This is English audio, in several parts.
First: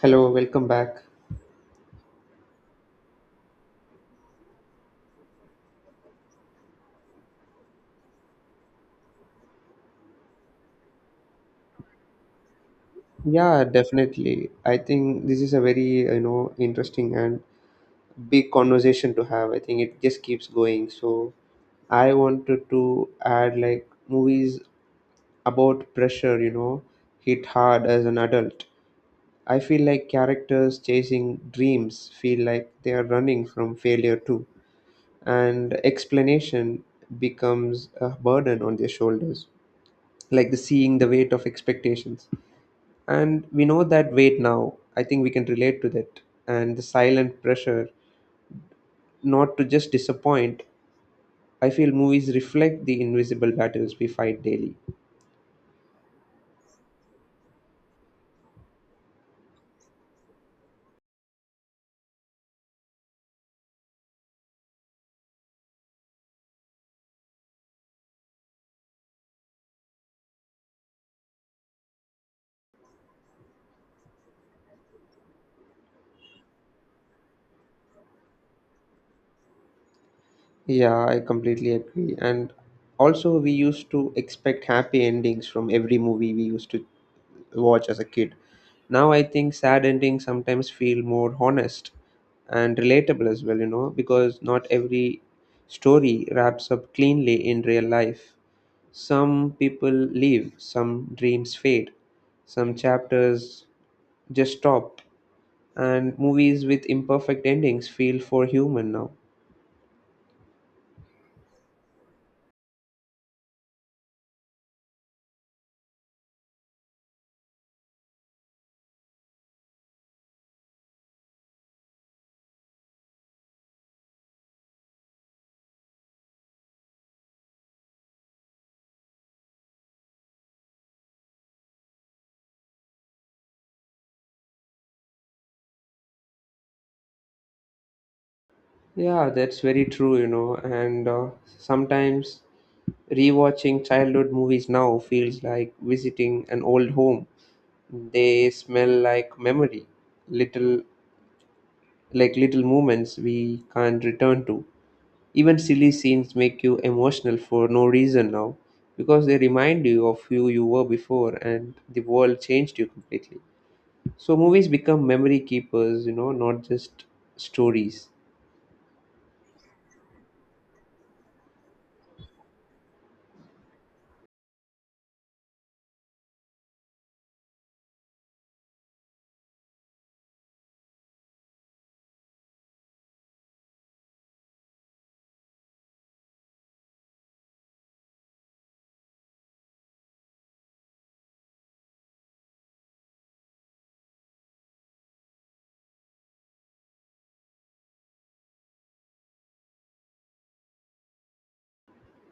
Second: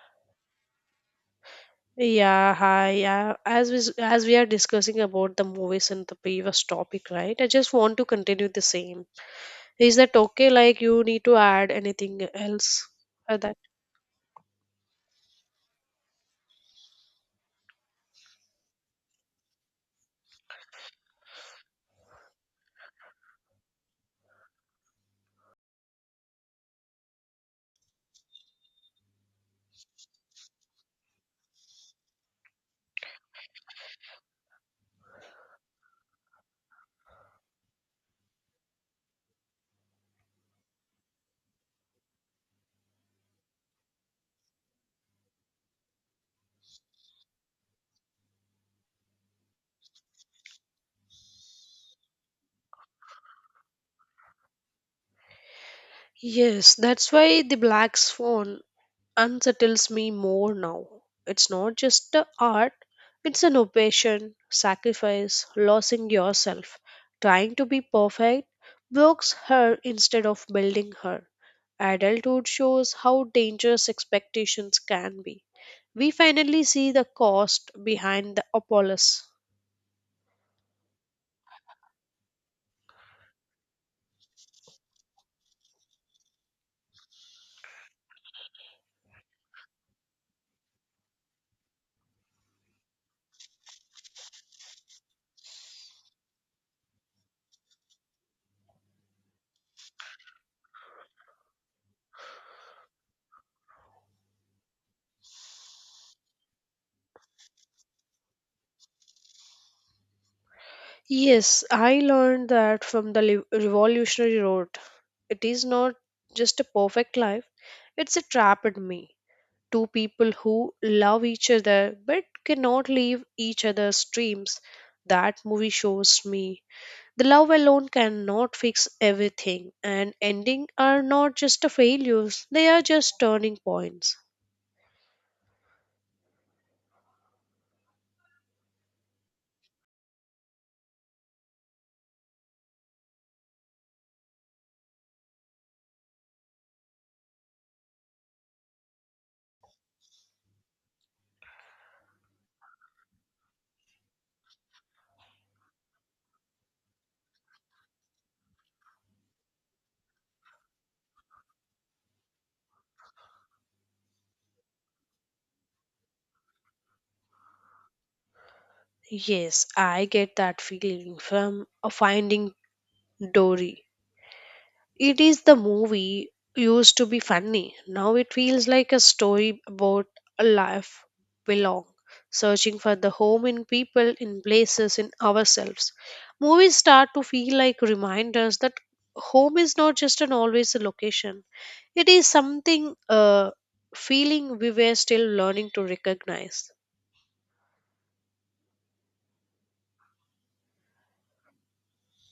Hello, welcome back. Yeah, hi. Yeah, as we are discussing about the movies in the previous topic, right? I just want to continue the same. Is that okay? Like you need to add anything else for that? Yeah, definitely. I think this is a very, you know, interesting and big conversation to have. I think it just keeps going. So I wanted to add like movies about pressure, you know, hit hard as an adult. I feel like characters chasing dreams feel like they are running from failure too, and explanation becomes a burden on their shoulders, like the seeing the weight of expectations. And we know that weight now. I think we can relate to that. And the silent pressure not to just disappoint. I feel movies reflect the invisible battles we fight daily. Yes, that's why the Black Swan unsettles me more now. It's not just a art, it's an obsession, sacrifice, losing yourself. Trying to be perfect blocks her instead of building her. Adulthood shows how dangerous expectations can be. We finally see the cost behind the Apollos. Yeah, I completely agree. And also, we used to expect happy endings from every movie we used to watch as a kid. Now, I think sad endings sometimes feel more honest and relatable as well, you know, because not every story wraps up cleanly in real life. Some people leave, some dreams fade, some chapters just stop, and movies with imperfect endings feel for human now. Yes, I learned that from Revolutionary Road. It is not just a perfect life, it's a trap in me. Two people who love each other but cannot leave each other's dreams. That movie shows me the love alone cannot fix everything, and ending are not just a failures, they are just turning points. Yeah, that's very true, you know, and sometimes rewatching childhood movies now feels like visiting an old home. They smell like memory, little like little moments we can't return to. Even silly scenes make you emotional for no reason now because they remind you of who you were before and the world changed you completely. So movies become memory keepers, you know, not just stories. Yes, I get that feeling from a finding Dory. It is the movie used to be funny. Now it feels like a story about a life belong, searching for the home in people, in places, in ourselves. Movies start to feel like reminders that home is not just an always a location. It is something feeling we were still learning to recognize.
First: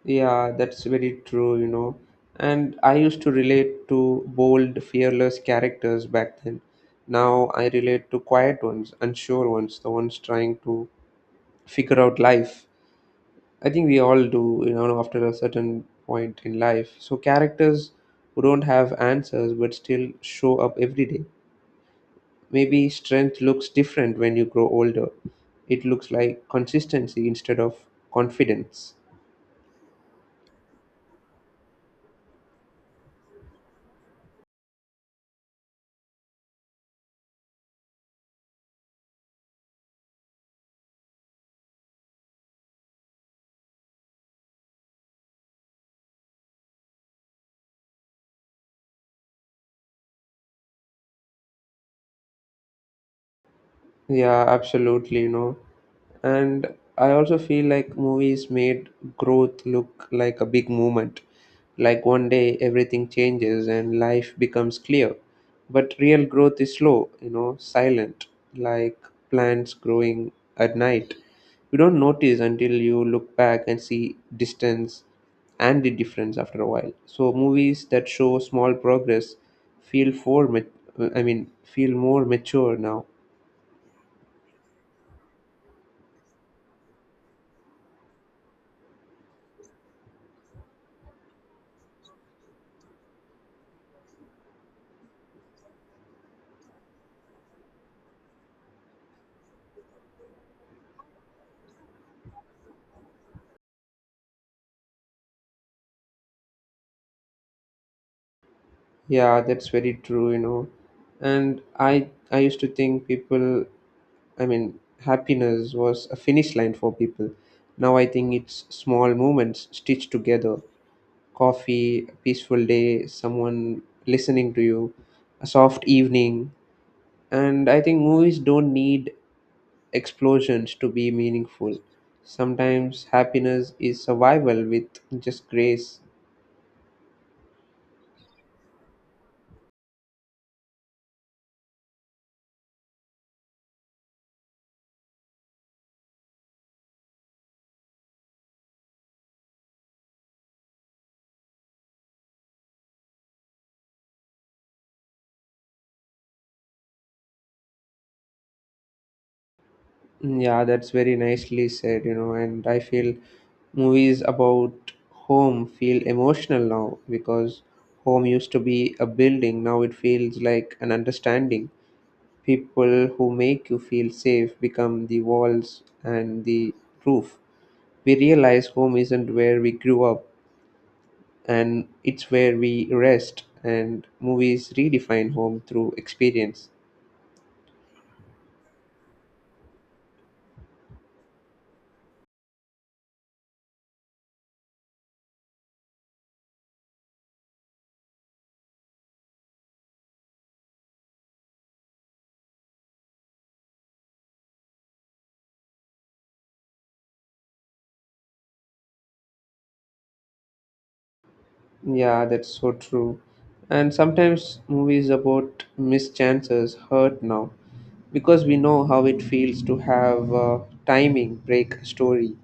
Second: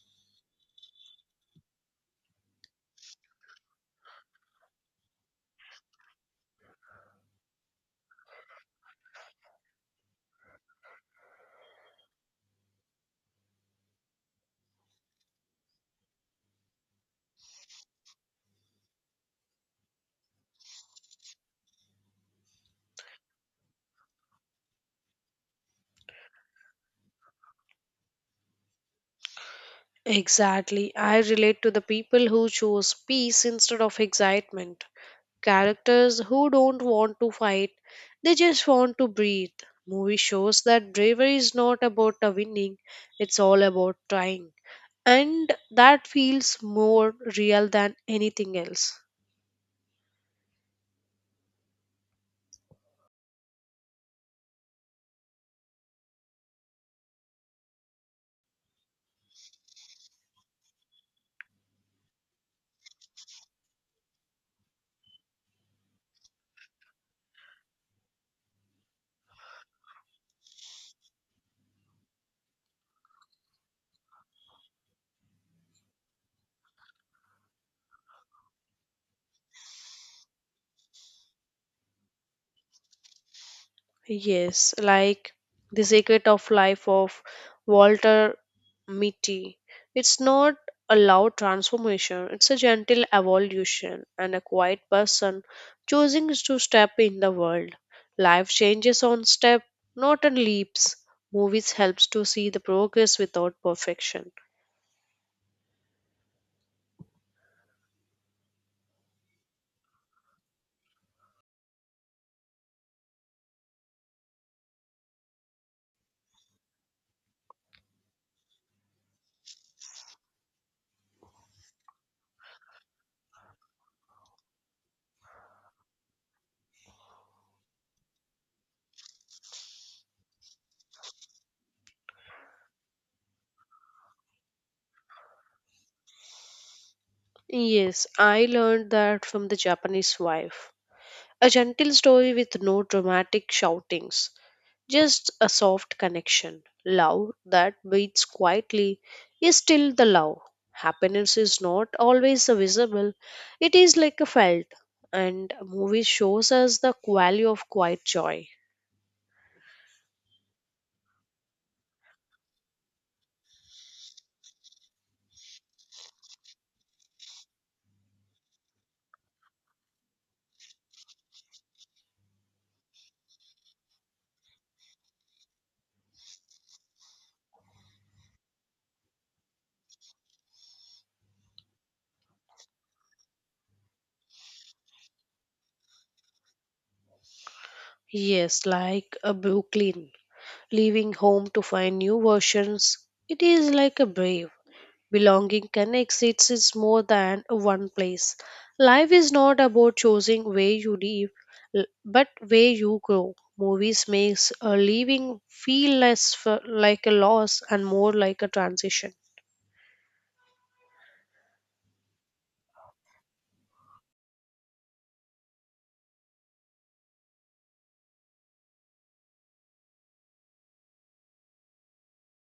Yeah, that's very true, you know. And I used to relate to bold, fearless characters back then. Now I relate to quiet ones, unsure ones, the ones trying to figure out life. I think we all do, you know, after a certain point in life. So characters who don't have answers but still show up every day. Maybe strength looks different when you grow older. It looks like consistency instead of confidence. Exactly. I relate to the people who choose peace instead of excitement characters who don't want to fight, they just want to breathe. Movie shows that bravery is not about winning, it's all about trying. And that feels more real than anything else. Yeah, absolutely, you know. And I also feel like movies made growth look like a big movement. Like one day everything changes and life becomes clear. But real growth is slow, you know, silent, like plants growing at night. You don't notice until you look back and see distance and the difference after a while. So movies that show small progress feel for, feel more mature now. Yes, like The Secret of Life of Walter Mitty. It's not a loud transformation, it's a gentle evolution and a quiet person choosing to step in the world. Life changes on step, not on leaps. Movies helps to see the progress without perfection. Yeah, that's very true, you know. And I used to think people, I mean, happiness was a finish line for people. Now I think it's small moments stitched together. Coffee, a peaceful day, someone listening to you, a soft evening. And I think movies don't need explosions to be meaningful. Sometimes happiness is survival with just grace. Yes, I learned that from the Japanese wife. A gentle story with no dramatic shoutings. Just a soft connection. Love that beats quietly is still the love. Happiness is not always a visible, it is like a felt. And a movie shows us the value of quiet joy. Yeah, that's very nicely said, you know, and I feel movies about home feel emotional now because home used to be a building, now it feels like an understanding. People who make you feel safe become the walls and the roof. We realize home isn't where we grew up and it's where we rest, and movies redefine home through experience. Yes, like a Brooklyn, leaving home to find new versions. It is like a brave. Belonging connects it is more than one place. Life is not about choosing where you live, but where you grow. Movies makes a living feel less like a loss and more like a transition. Yeah, that's so true. And sometimes movies about missed chances hurt now because we know how it feels to have a timing break a story,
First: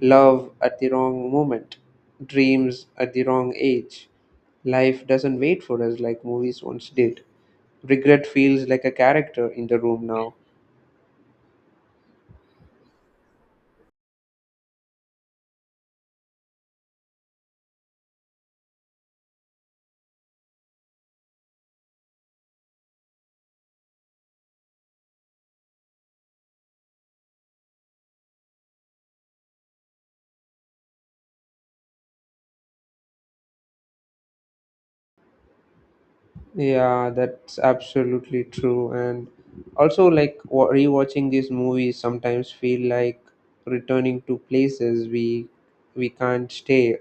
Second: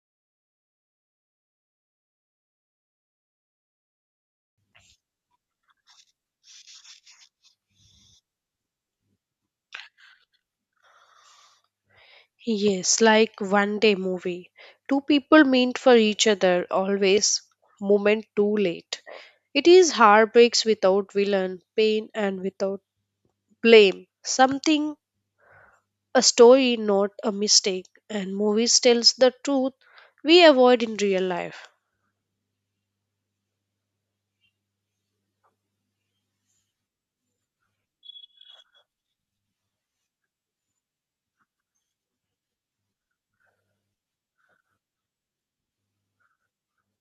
love at the wrong moment, dreams at the wrong age. Life doesn't wait for us like movies once did. Regret feels like a character in the room now. Yes, like one day movie. Two people meant for each other always moment too late. It is heartbreaks without villain, pain and without blame. Something a story, not a mistake. And movies tells the truth we avoid in real life. Yeah, that's absolutely true. And also, like rewatching these movies sometimes feel like returning to places we can't stay.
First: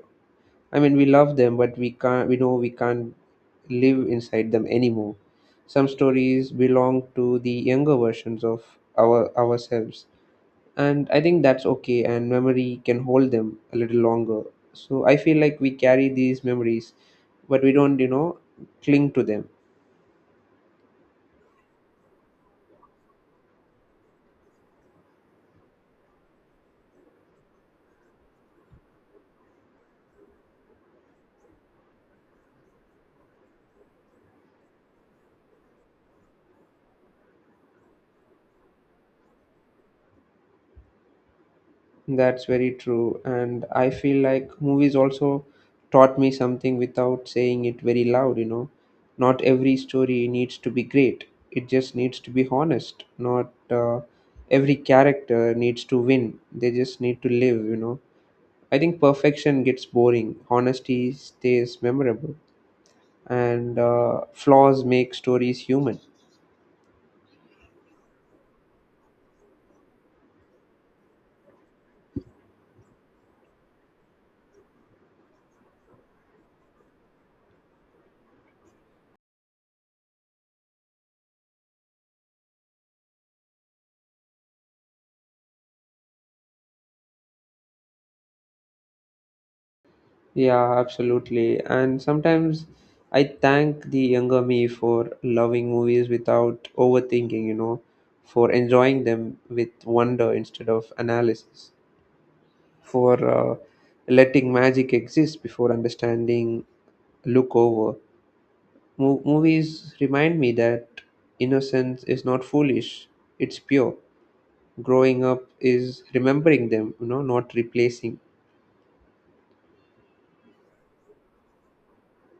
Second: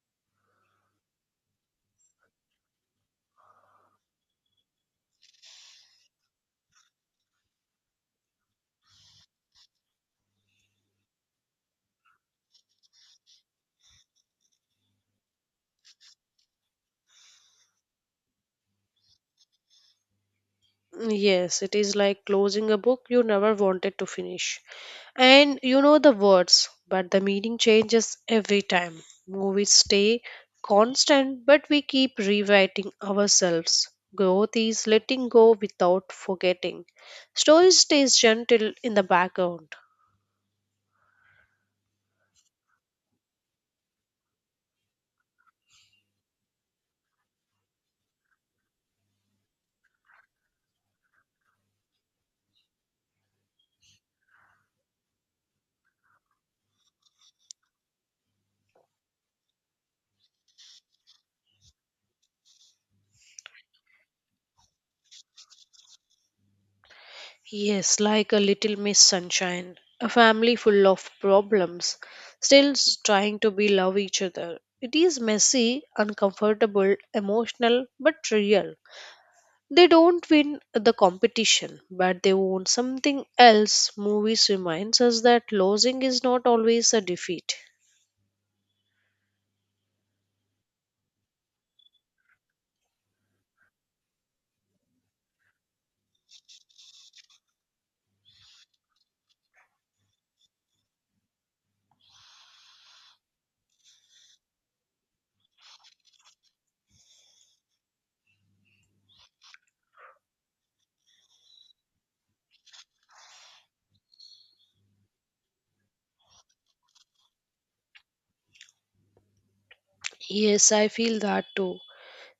I mean, we love them, but we can't. We know we can't live inside them anymore. Some stories belong to the younger versions of ourselves, and I think that's okay. And memory can hold them a little longer. So I feel like we carry these memories, but we don't, you know, cling to them. Yes, it is like closing a book you never wanted to finish. And you know the words, but the meaning changes every time. Movies stay constant, but we keep rewriting ourselves. Growth is letting go without forgetting. Story stays gentle in the background. That's very true. And I feel like movies also taught me something without saying it very loud, you know. Not every story needs to be great, it just needs to be honest. Not Every character needs to win, they just need to live, you know. I think perfection gets boring, honesty stays memorable, and flaws make stories human. Yes, like a little Miss Sunshine, a family full of problems, trying to be love each other. It is messy, uncomfortable, emotional, but real. They don't win the competition, but they won something else. Movies reminds us that losing is not always a defeat. Yeah, absolutely. And sometimes I thank the younger me for loving movies without overthinking, you know, for enjoying them with wonder instead of analysis, for letting magic exist before understanding look over. Movies remind me that innocence is not foolish, it's pure. Growing up is remembering them, you know, not replacing. Yes, I feel that too.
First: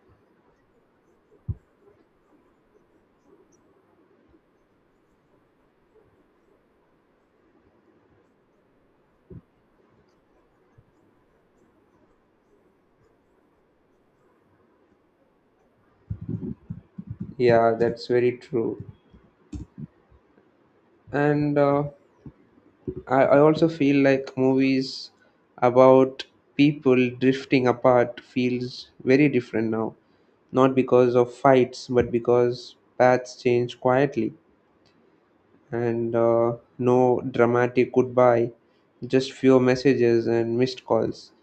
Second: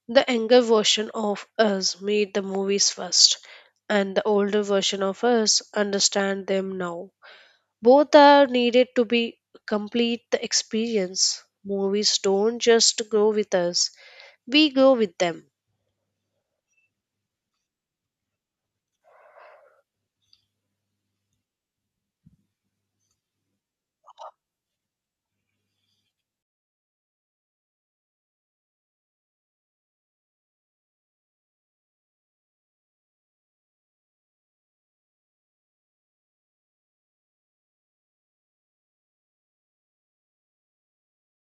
The younger version of us made the movies first, and the older version of us understand them now. Both are needed to be complete the experience. Movies don't just grow with us, we grow with them. Yeah, that's very true. And I also feel like movies about people drifting apart feels very different now. Not because of fights, but because paths change quietly and no dramatic goodbye, just few messages and missed calls.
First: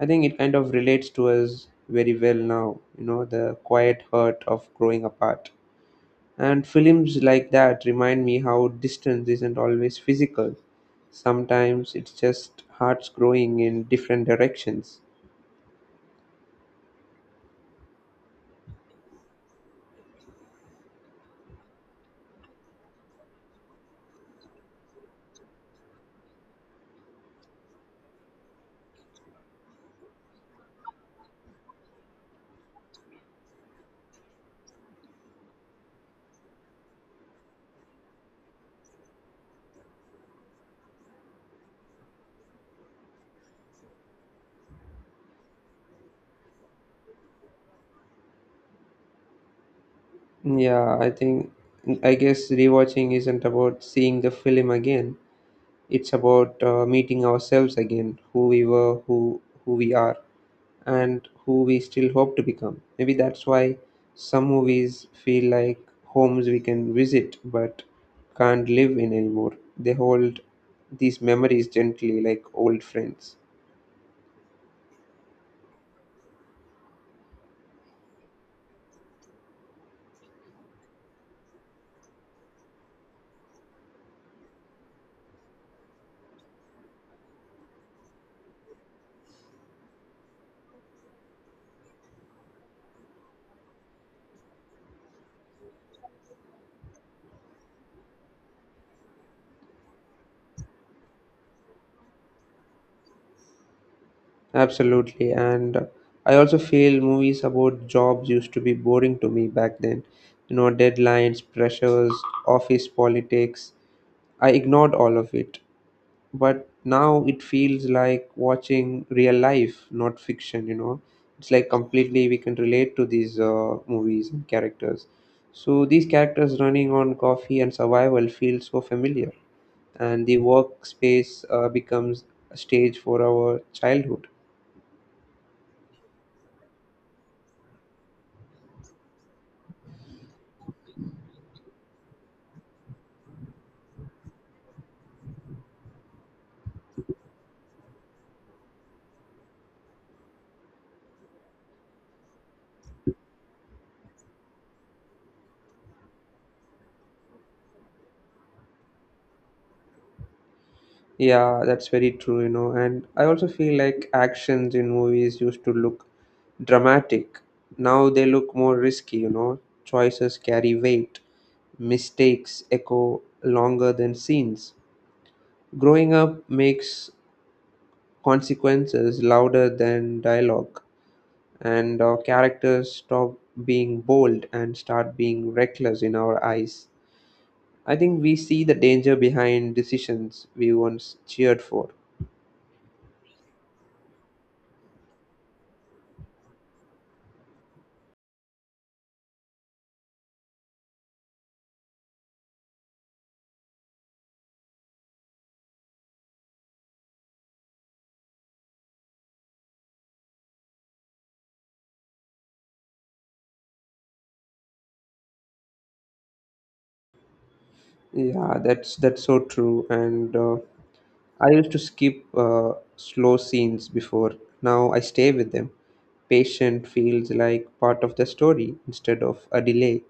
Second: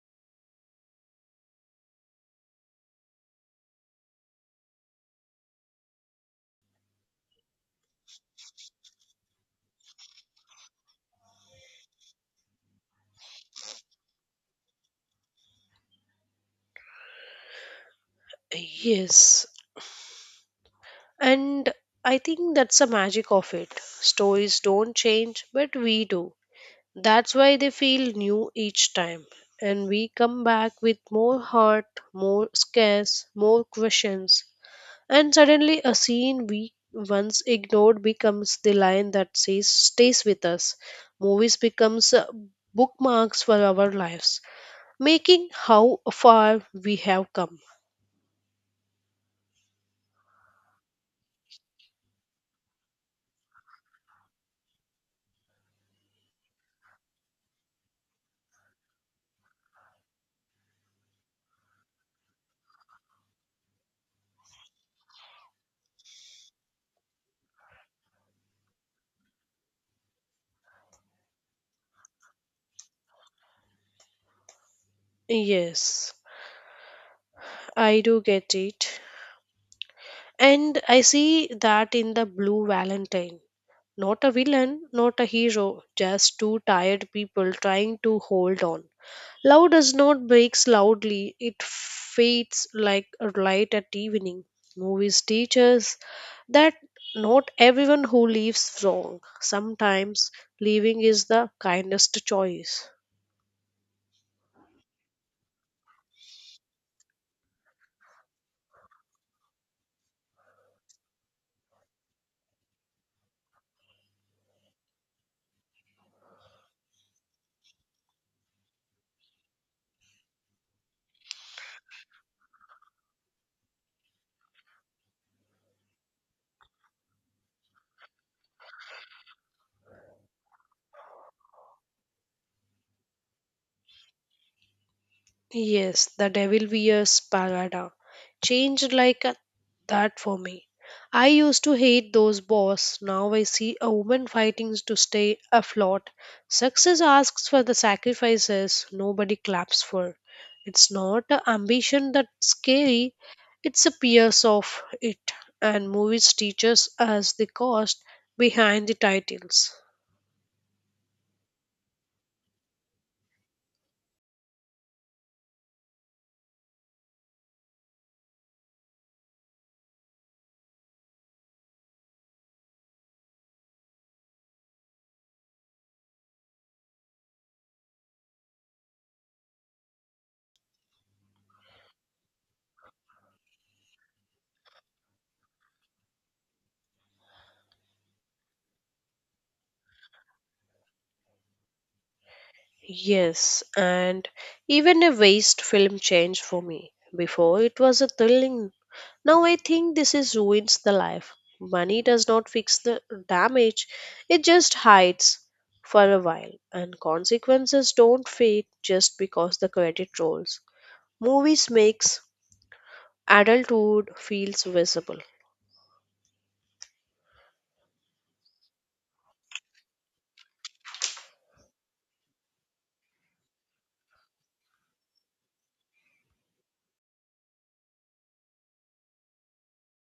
I think it kind of relates to us very well now, you know, the quiet hurt of growing apart. And films like that remind me how distance isn't always physical. Sometimes it's just hearts growing in different directions. Yes. And I think that's the magic of it. Stories don't change, but we do. That's why they feel new each time. And we come back with more heart, more scares, more questions. And suddenly, a scene we once ignored becomes the line that says, stays with us. Movies becomes bookmarks for our lives, making how far we have come. Yeah, I think, I guess rewatching isn't about seeing the film again. It's about meeting ourselves again, who we were, who we are, and who we still hope to become. Maybe that's why some movies feel like homes we can visit but can't live in anymore. They hold these memories gently like old friends. Yes, I do get it. And I see that in the Blue Valentine. Not a villain, not a hero, just two tired people trying to hold on. Love does not breaks loudly, it fades like a light at evening. Movies teach us that not everyone who leaves wrong. Sometimes leaving is the kindest choice. Absolutely, and I also feel movies about jobs used to be boring to me back then. You know, deadlines, pressures, office politics. I ignored all of it, but now it feels like watching real life, not fiction, you know. It's like completely we can relate to these movies and characters. So these characters running on coffee and survival feel so familiar, and the workspace becomes a stage for our childhood. Yes, the devil wears Prada. Changed like that for me. I used to hate those boss. Now I see a woman fighting to stay afloat. Success asks for the sacrifices nobody claps for. It's not a ambition that's scary, it's a pierce of it. And movies teaches us the cost behind the titles. Yeah, that's very true, you know. And I also feel like actions in movies used to look dramatic. Now they look more risky, you know. Choices carry weight, mistakes echo longer than scenes. Growing up makes consequences louder than dialogue, and our characters stop being bold and start being reckless in our eyes. I think we see the danger behind decisions we once cheered for. Yes, and even a waste film changed for me. Before it was a thrilling. Now I think this is ruins the life. Money does not fix the damage, it just hides for a while, and consequences don't fade just because the credit rolls. Movies makes adulthood feels visible. Yeah, that's so true. And I used to skip slow scenes before. Now I stay with them. Patient feels like part of the story instead of a delay.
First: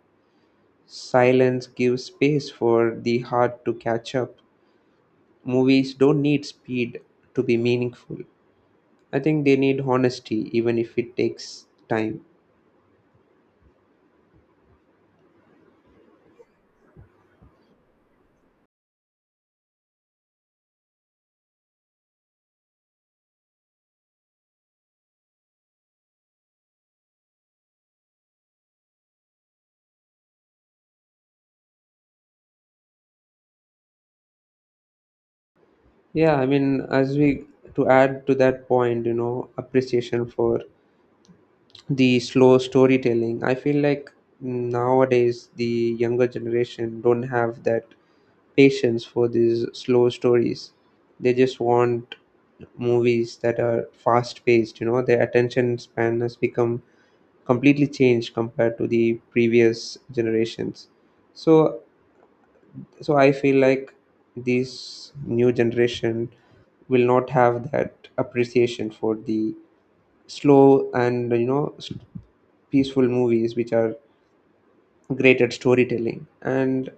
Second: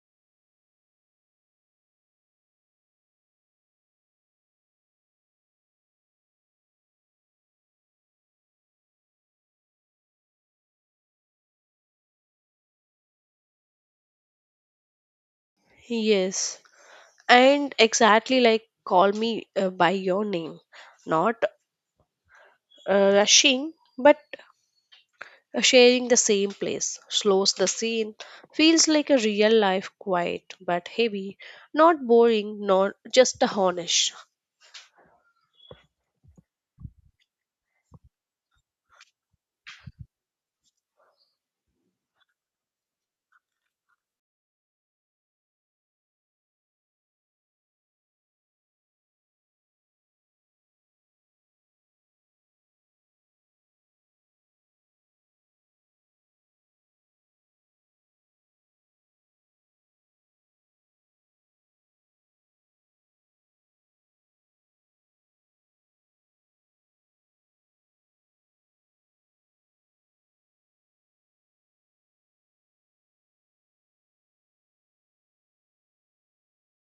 Silence gives space for the heart to catch up. Movies don't need speed to be meaningful. I think they need honesty, even if it takes time. Yes, and exactly like Call Me by Your Name, not rushing, but sharing the same place, slows the scene, feels like a real life quiet but heavy, not boring, not just a honest. Yeah, I mean, as we to add to that point, you know, appreciation for the slow storytelling, I feel like nowadays the younger generation don't have that patience for these slow stories. They just want movies that are fast paced, you know. Their attention span has become completely changed compared to the previous generations. So so I feel like this new generation will not have that appreciation for the slow and you know peaceful movies, which are great at storytelling. And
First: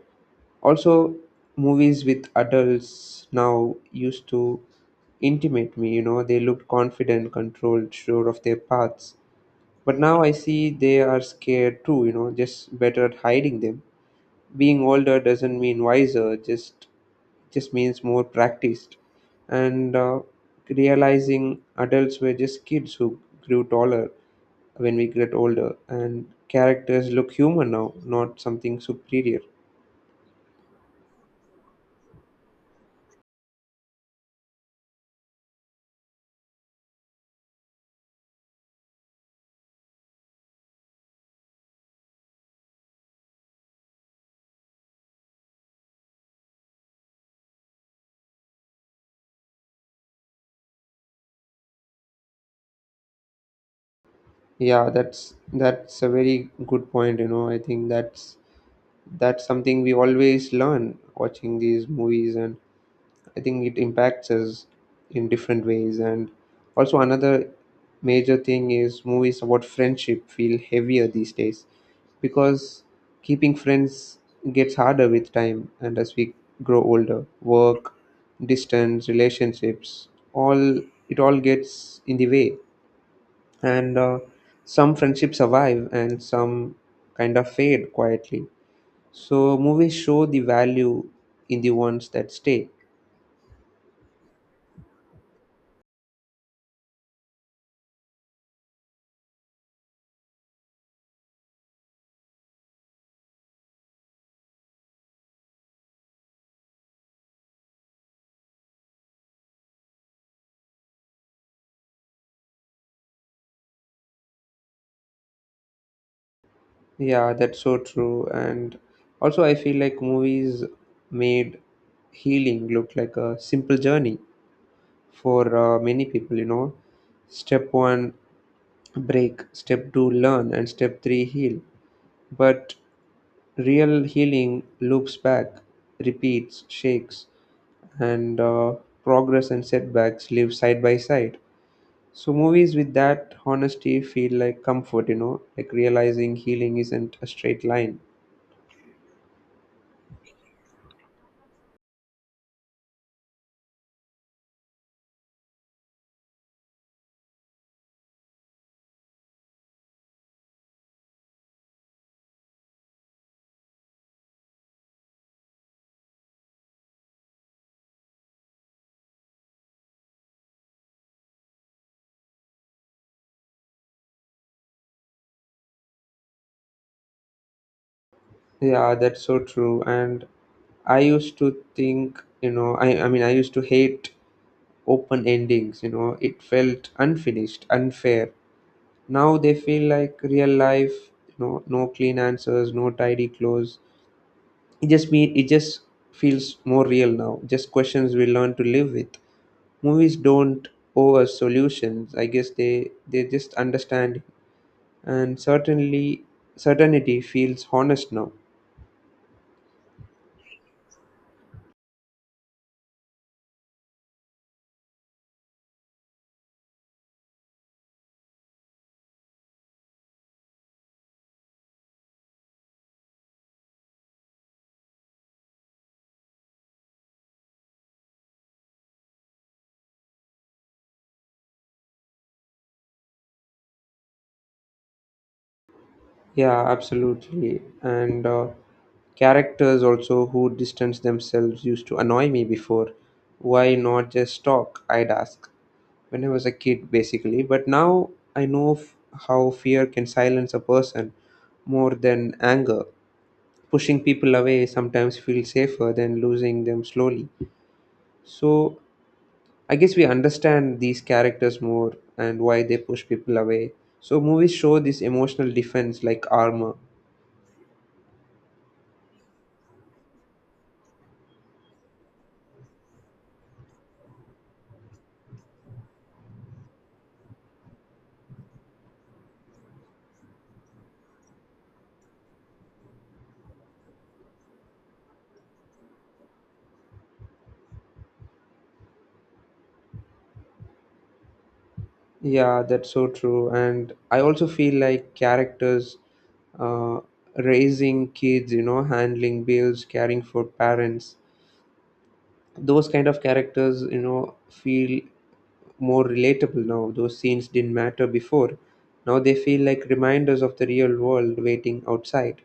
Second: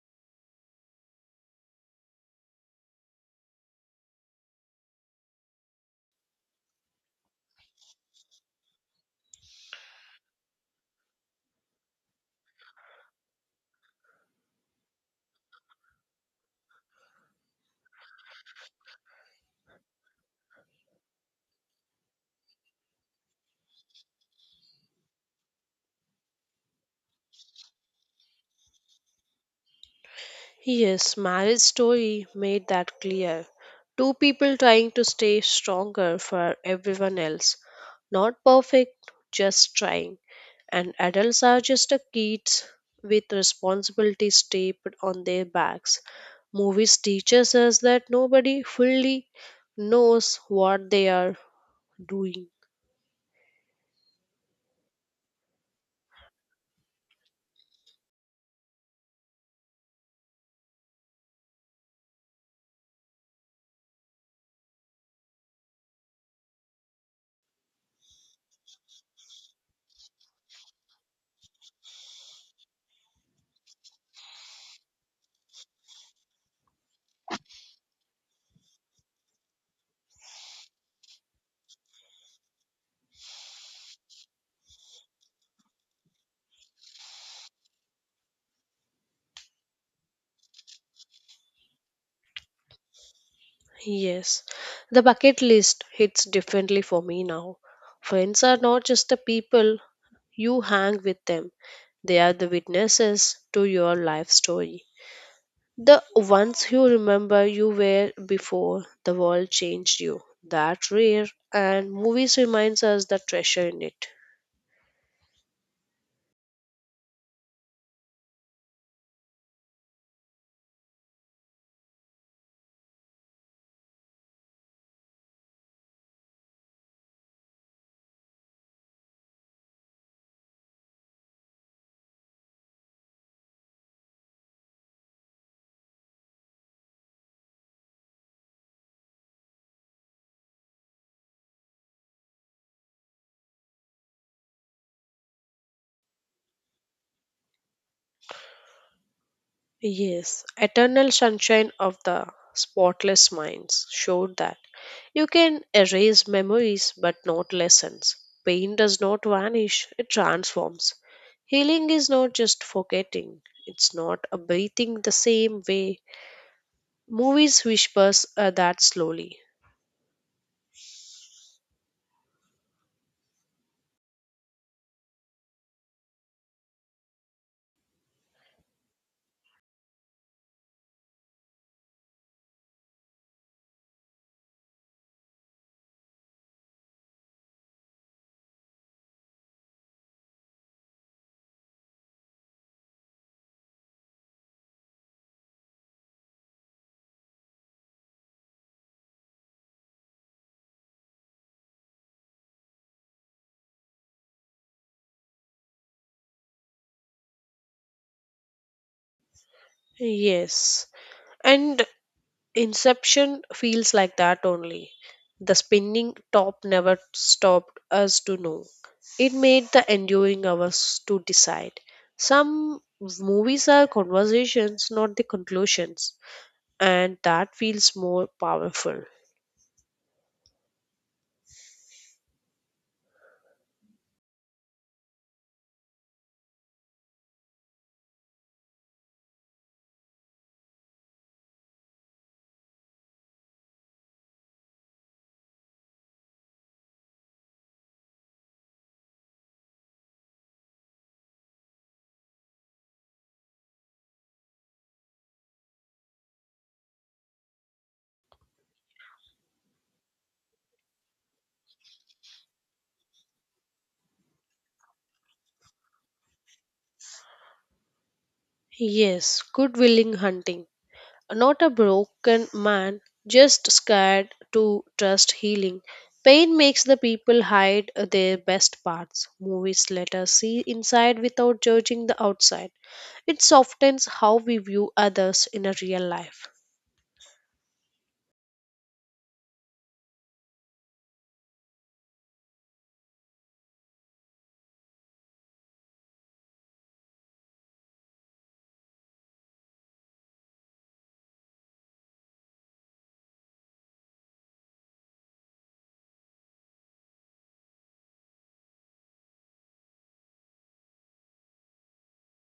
also, movies with adults now used to intimate me, you know. They looked confident, controlled, sure of their paths, but now I see they are scared too, you know, just better at hiding them. Being older doesn't mean wiser, just means more practiced. And realizing adults were just kids who grew taller. When we get older and characters look human now, not something superior. Yes, marriage story made that clear. Two people trying to stay stronger for everyone else. Not perfect, just trying. And adults are just a kids with responsibilities taped on their backs. Movies teaches us that nobody fully knows what they are doing. Yeah, that's a very good point, you know. I think that's something we always learn watching these movies, and I think it impacts us in different ways. And also, another major thing is movies about friendship feel heavier these days because keeping friends gets harder with time and as we grow older. Work, distance, relationships, all it all gets in the way. And some friendships survive and some kind of fade quietly. So, movies show the value in the ones that stay. Yes, the bucket list hits differently for me now. Friends are not just the people you hang with them, they are the witnesses to your life story. The ones you remember you were before the world changed you. That rare and movies reminds us the treasure in it. Yeah, that's so true. And also, I feel like movies made healing look like a simple journey for many people, you know. Step one, break. Step two, learn. And step three, heal. But real healing loops back, repeats, shakes, and progress and setbacks live side by side. So, movies with that honesty feel like comfort, you know, like realizing healing isn't a straight line. Yes, Eternal Sunshine of the Spotless Minds showed that you can erase memories but not lessons. Pain does not vanish, it transforms. Healing is not just forgetting, it's not a breathing the same way. Movies whispers that slowly. Yeah, that's so true. And I used to think, you know, I used to hate open endings, you know. It felt unfinished, unfair. Now they feel like real life, you know, no clean answers, no tidy clothes. It just feels more real now. Just questions we learn to live with. Movies don't owe us solutions. I guess they just understand, and certainly certainty feels honest now. Yes, and Inception feels like that only. The spinning top never stopped us to know. It made the enduring hours to decide. Some movies are conversations, not the conclusions, and that feels more powerful. Yeah, absolutely. And characters also who distance themselves used to annoy me before. Why not just talk? I'd ask when I was a kid, basically. But now I know how fear can silence a person more than anger. Pushing people away sometimes feels safer than losing them slowly. So I guess we understand these characters more and why they push people away. So movies show this emotional defense like armor. Yes, good willing hunting. Not a broken man, just scared to trust healing. Pain makes the people hide their best parts. Movies let us see inside without judging the outside. It softens how we view others in a real life. Yeah, that's so true. And I also feel like characters uh, raising kids, you know, handling bills, caring for parents, those kind of characters, you know, feel more relatable now. Those scenes didn't matter before. Now they feel like reminders of the real world waiting outside.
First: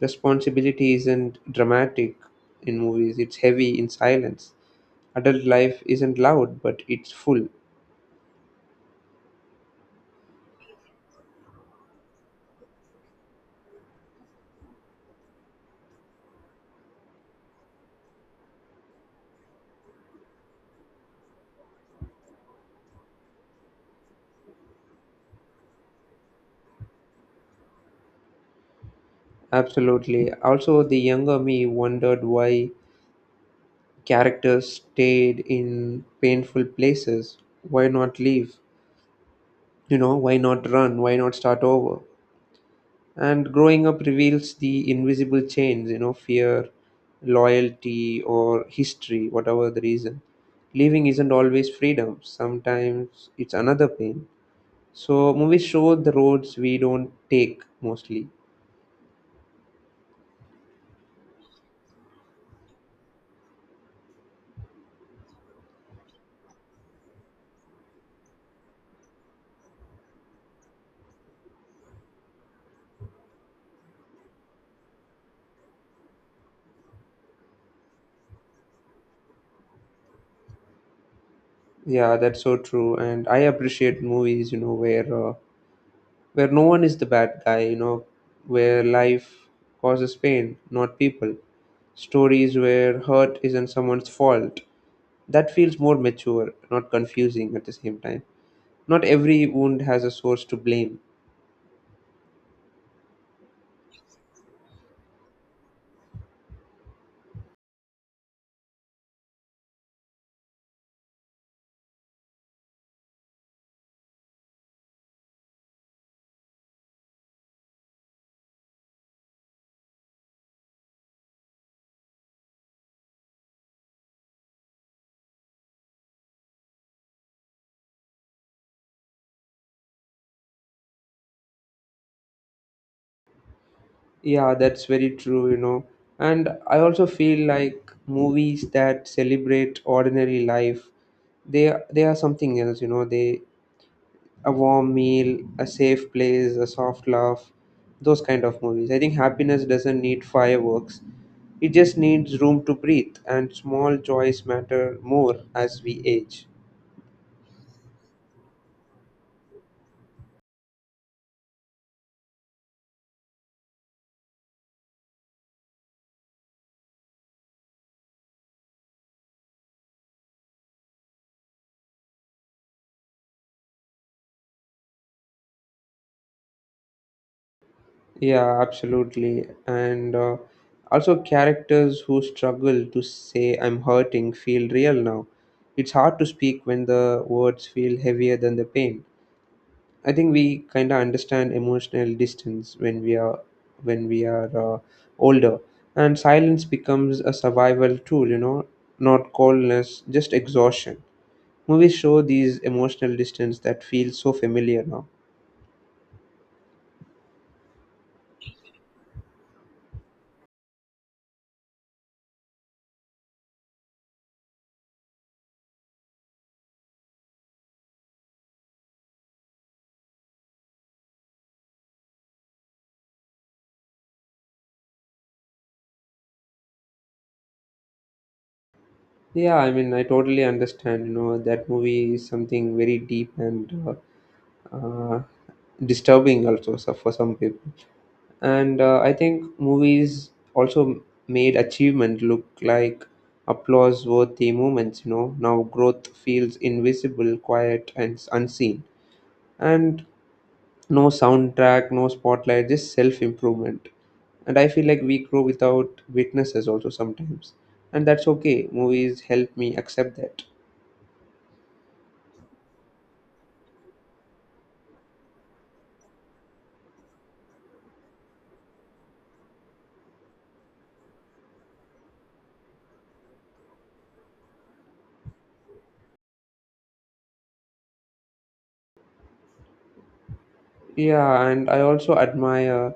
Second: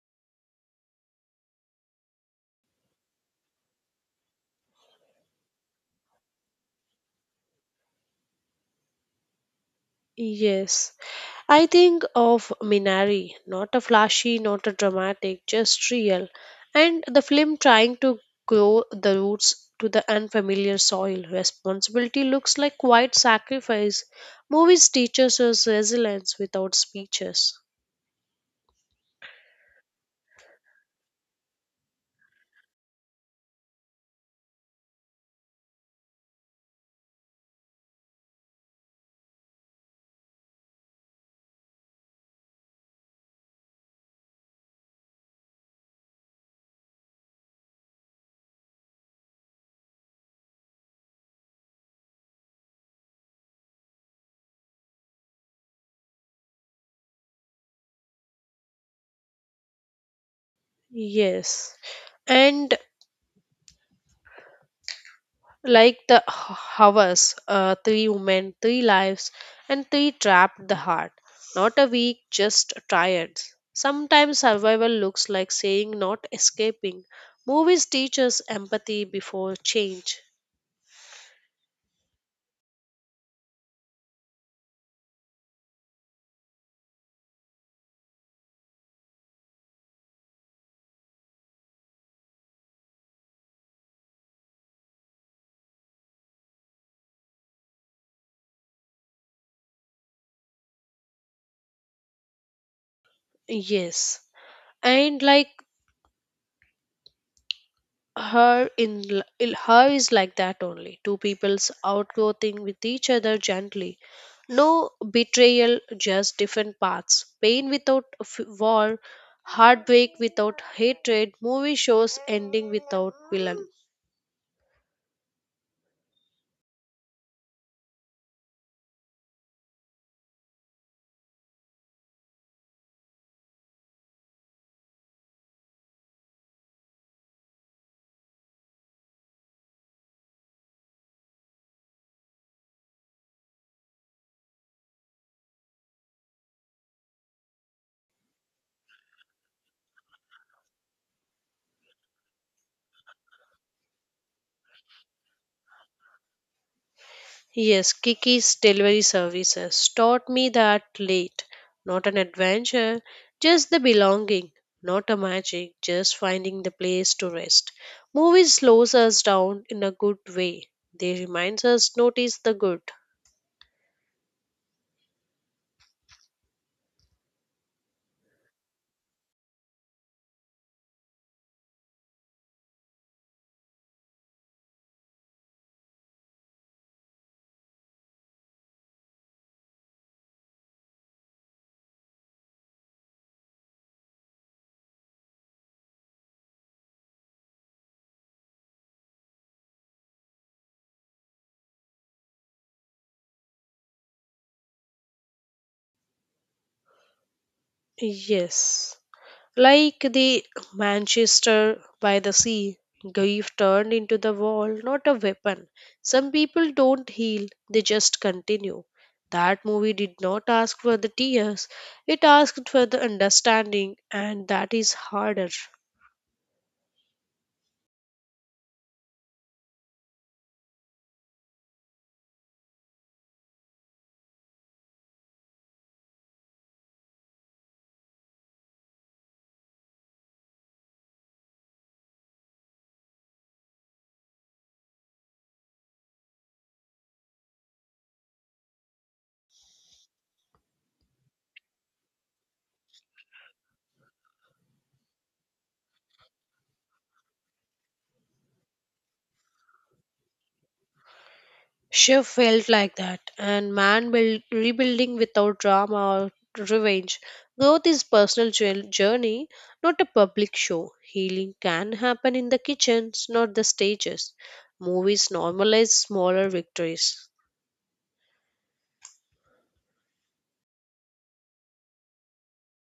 Responsibility isn't dramatic in movies, it's heavy in silence. Adult life isn't loud, but it's full. Yes. I think of Minari, not a flashy, not a dramatic, just real. And the film trying to grow the roots to the unfamiliar soil. Responsibility looks like quiet sacrifice. Movies teaches us resilience without speeches. Absolutely. Also, the younger me wondered why characters stayed in painful places. Why not leave? You know, why not run? Why not start over? And growing up reveals the invisible chains, you know, fear, loyalty, or history, whatever the reason. Leaving isn't always freedom, sometimes it's another pain. So, movies show the roads we don't take mostly. Yes. And like hours, three women, three lives, and three trapped the heart. Not a weak, just tired. Sometimes survival looks like saying not escaping. Movies teach us empathy before change. Yeah, that's so true. And I appreciate movies, you know, where no one is the bad guy, you know, where life causes pain, not people. Stories where hurt isn't someone's fault. That feels more mature, not confusing at the same time. Not every wound has a source to blame. Yes. And like her in her is like that only two people's outgrowing with each other gently, no betrayal, just different paths pain without war, heartbreak without hatred. Movie shows ending without villain. Yeah, that's very true, you know. And I also feel like movies that celebrate ordinary life, they are something else, you know. They a warm meal, a safe place, a soft laugh, those kind of movies. I think happiness doesn't need fireworks. It just needs room to breathe, and small joys matter more as we age. Yes, Kiki's delivery services taught me that late. Not an adventure, just the belonging. Not a magic, just finding the place to rest. Movies slows us down in a good way. They reminds us notice the good. Yeah, absolutely. And also, characters who struggle to say "I'm hurting" feel real now. It's hard to speak when the words feel heavier than the pain. I think we kind of understand emotional distance when we are when we are older, and silence becomes a survival tool. You know, not coldness, just exhaustion. Movies show these emotional distance that feels so familiar now. Yes. Like the Manchester by the sea, grief turned into the wall, not a weapon. Some people don't heal, they just continue. That movie did not ask for the tears, it asked for the understanding, and that is harder. Yeah, I mean, I totally understand. You know, that movie is something very deep and uh, uh, disturbing also so for some people. And I think movies also made achievement look like applause worthy moments, you know. Now growth feels invisible, quiet, and unseen. And no soundtrack, no spotlight, just self improvement. And I feel like we grow without witnesses also sometimes. And that's okay. Movies help me accept that. Shiv felt like that, and man build, rebuilding without drama or revenge. Growth is personal journey, not a public show. Healing can happen in the kitchens, not the stages. Movies normalize smaller victories. Yeah, and I also admire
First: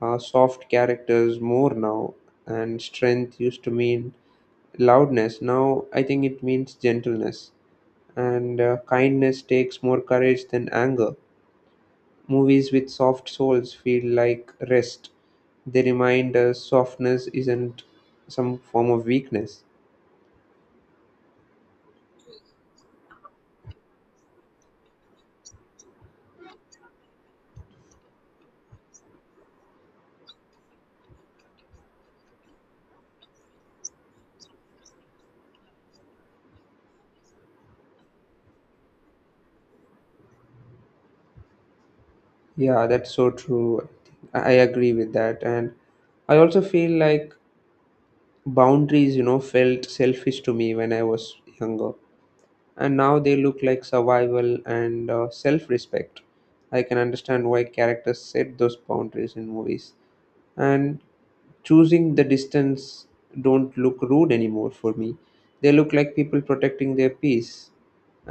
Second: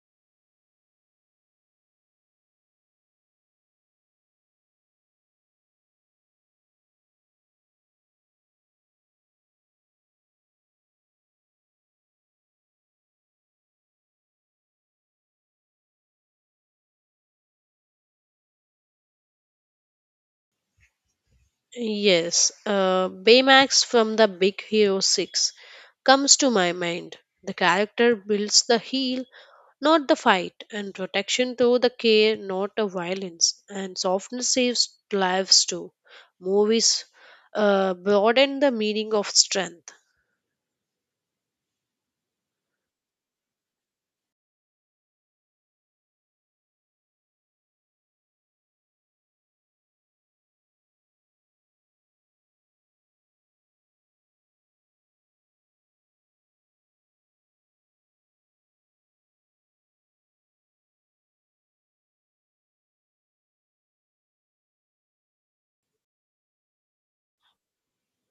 soft characters more now. And strength used to mean loudness, now I think it means gentleness, and kindness takes more courage than anger. Movies with soft souls feel like rest. They remind us softness isn't some form of weakness. Yes, Baymax from the Big Hero 6 comes to my mind. The character builds the heel not the fight, and protection through the care, not the violence, and softness saves lives too. Movies broaden the meaning of strength. Yeah, that's so true. I agree with that, and I also feel like boundaries, you know, felt selfish to me when I was younger, and now they look like survival and self-respect. I can understand why characters set those boundaries in movies, and choosing the distance don't look rude anymore for me. They look like people protecting their peace,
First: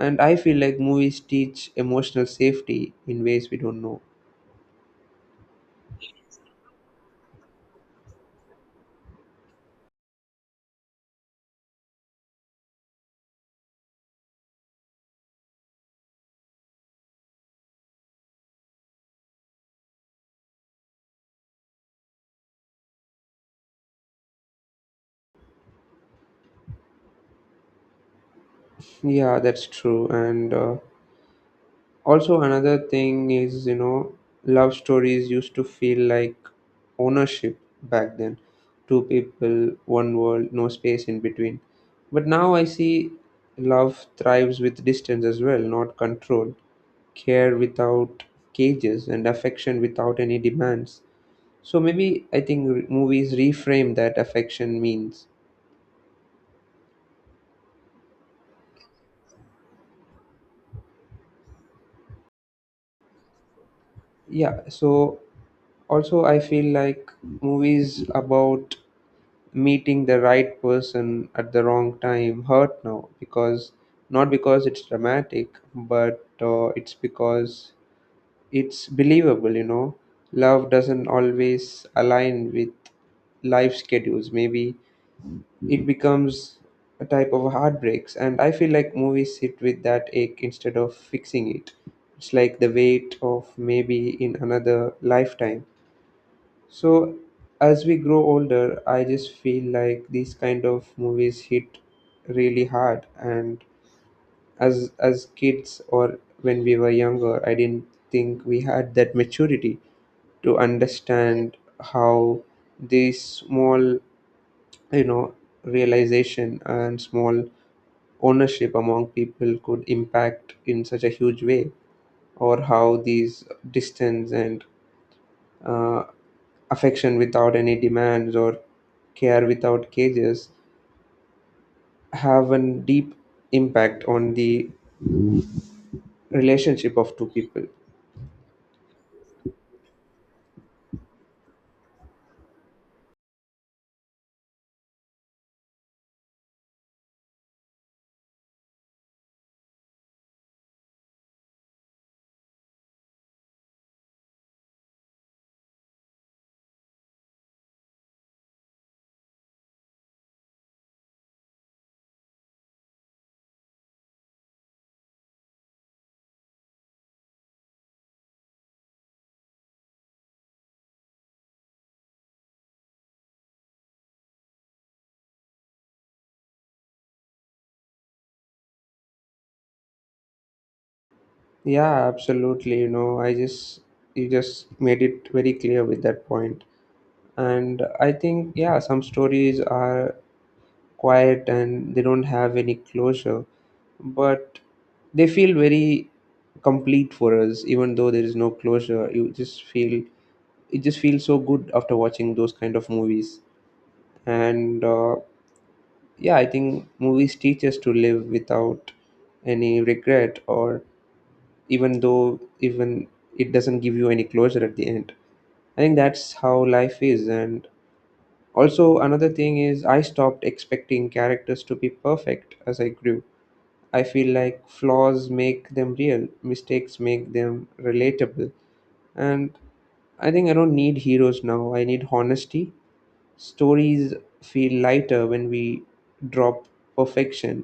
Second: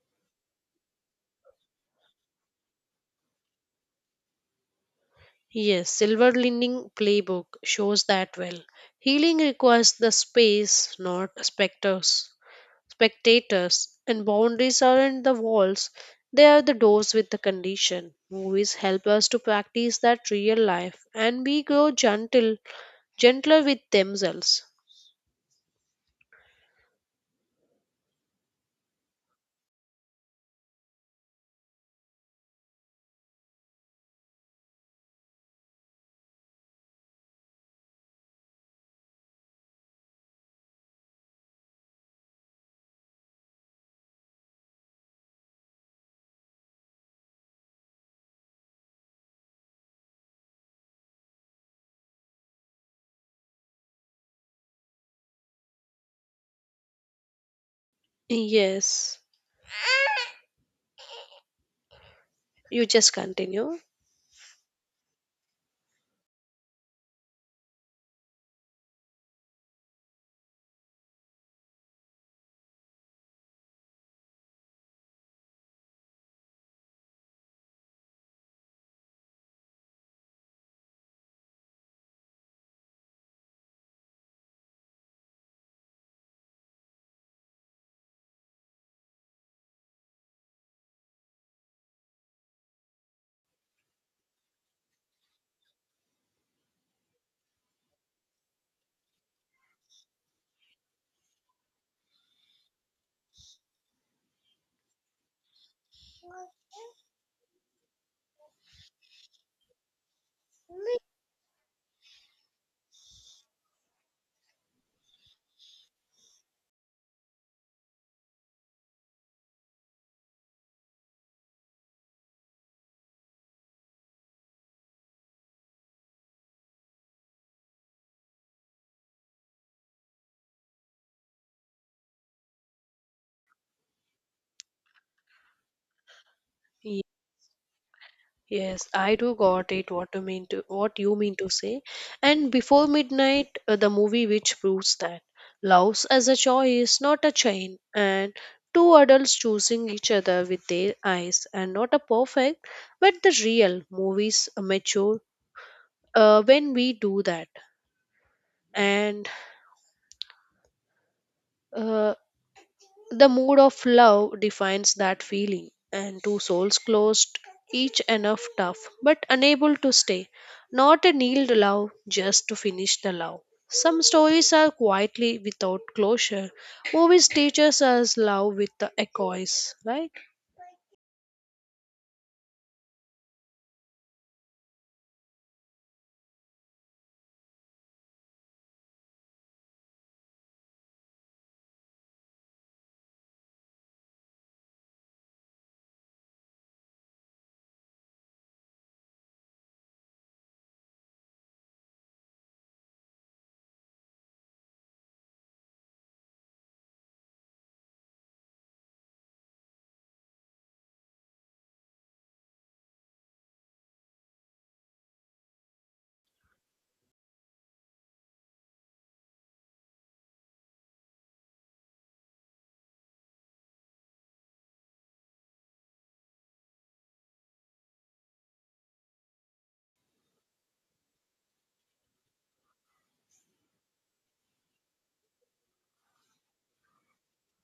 and I feel like movies teach emotional safety in ways we don't know. Yes, Silver Lining Playbook shows that well. Healing requires the space, not specters, spectators, and boundaries aren't the walls, they are the doors with the condition. Movies help us to practice that real life and we grow gentle, gentler with themselves. Yeah, that's true, and also, another thing is, you know, love stories used to feel like ownership back then. Two people, one world, no space in between. But now I see love thrives with distance as well, not control, care without cages, and affection without any demands. So maybe I think movies reframe that affection means. Yes, you just continue. Yeah, so also I feel like movies about meeting the right person at the wrong time hurt now, because not because it's dramatic, but it's because it's believable, you know. Love doesn't always align with life schedules. Maybe it becomes a type of heartbreaks, and I feel like movies sit with that ache instead of fixing it. It's like the weight of maybe in another lifetime. So as we grow older, I just feel like these kind of movies hit really hard, and as kids or when we were younger, I didn't think we had that maturity to understand how these small, you know, realization and small ownership among people could impact in such a huge way, or how these distance and uh, affection without any demands or care without cages have a deep impact on the relationship Ye- of two people. Yes, I do got it what you mean to what you mean to say. And before midnight, the movie which proves that love as a choice, not a chain, and two adults choosing each other with their eyes, and not a perfect, but the real movies mature when we do that. And uh, the mood of love defines that feeling, and two souls closed, each enough tough, but unable to stay. Not a nailed love just to finish the love. Some stories are quietly without closure. Movies teaches us love with the echoes, right? Yeah, absolutely, you know, I just you just made it very clear with that point, and I think yeah, some stories are quiet and they don't have any closure, but they feel very complete for us. Even though there is no closure, you just feel it just feels so good after watching those kind of movies. And yeah, I think movies teach us to live without any regret, or even though even it doesn't give you any closure at the end, I think that's how life is. And also another thing is, I stopped expecting characters to be perfect as I grew. I feel like flaws make them real, mistakes make them relatable, and I think I don't need heroes now, I need honesty. Stories feel lighter when we drop perfection,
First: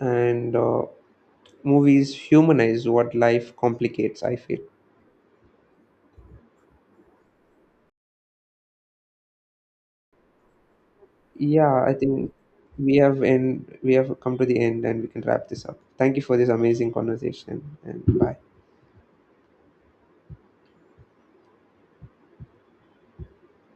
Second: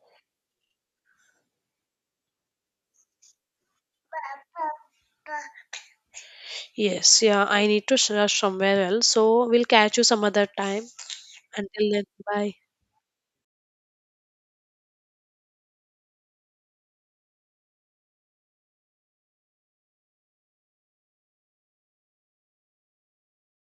and movies humanize what life complicates, I feel. Yes, yeah, I need to rush somewhere else, so we'll catch you some other time. Yeah, Until I then, think bye. We have come to the end and we can wrap this up. Thank you for this amazing conversation, and bye.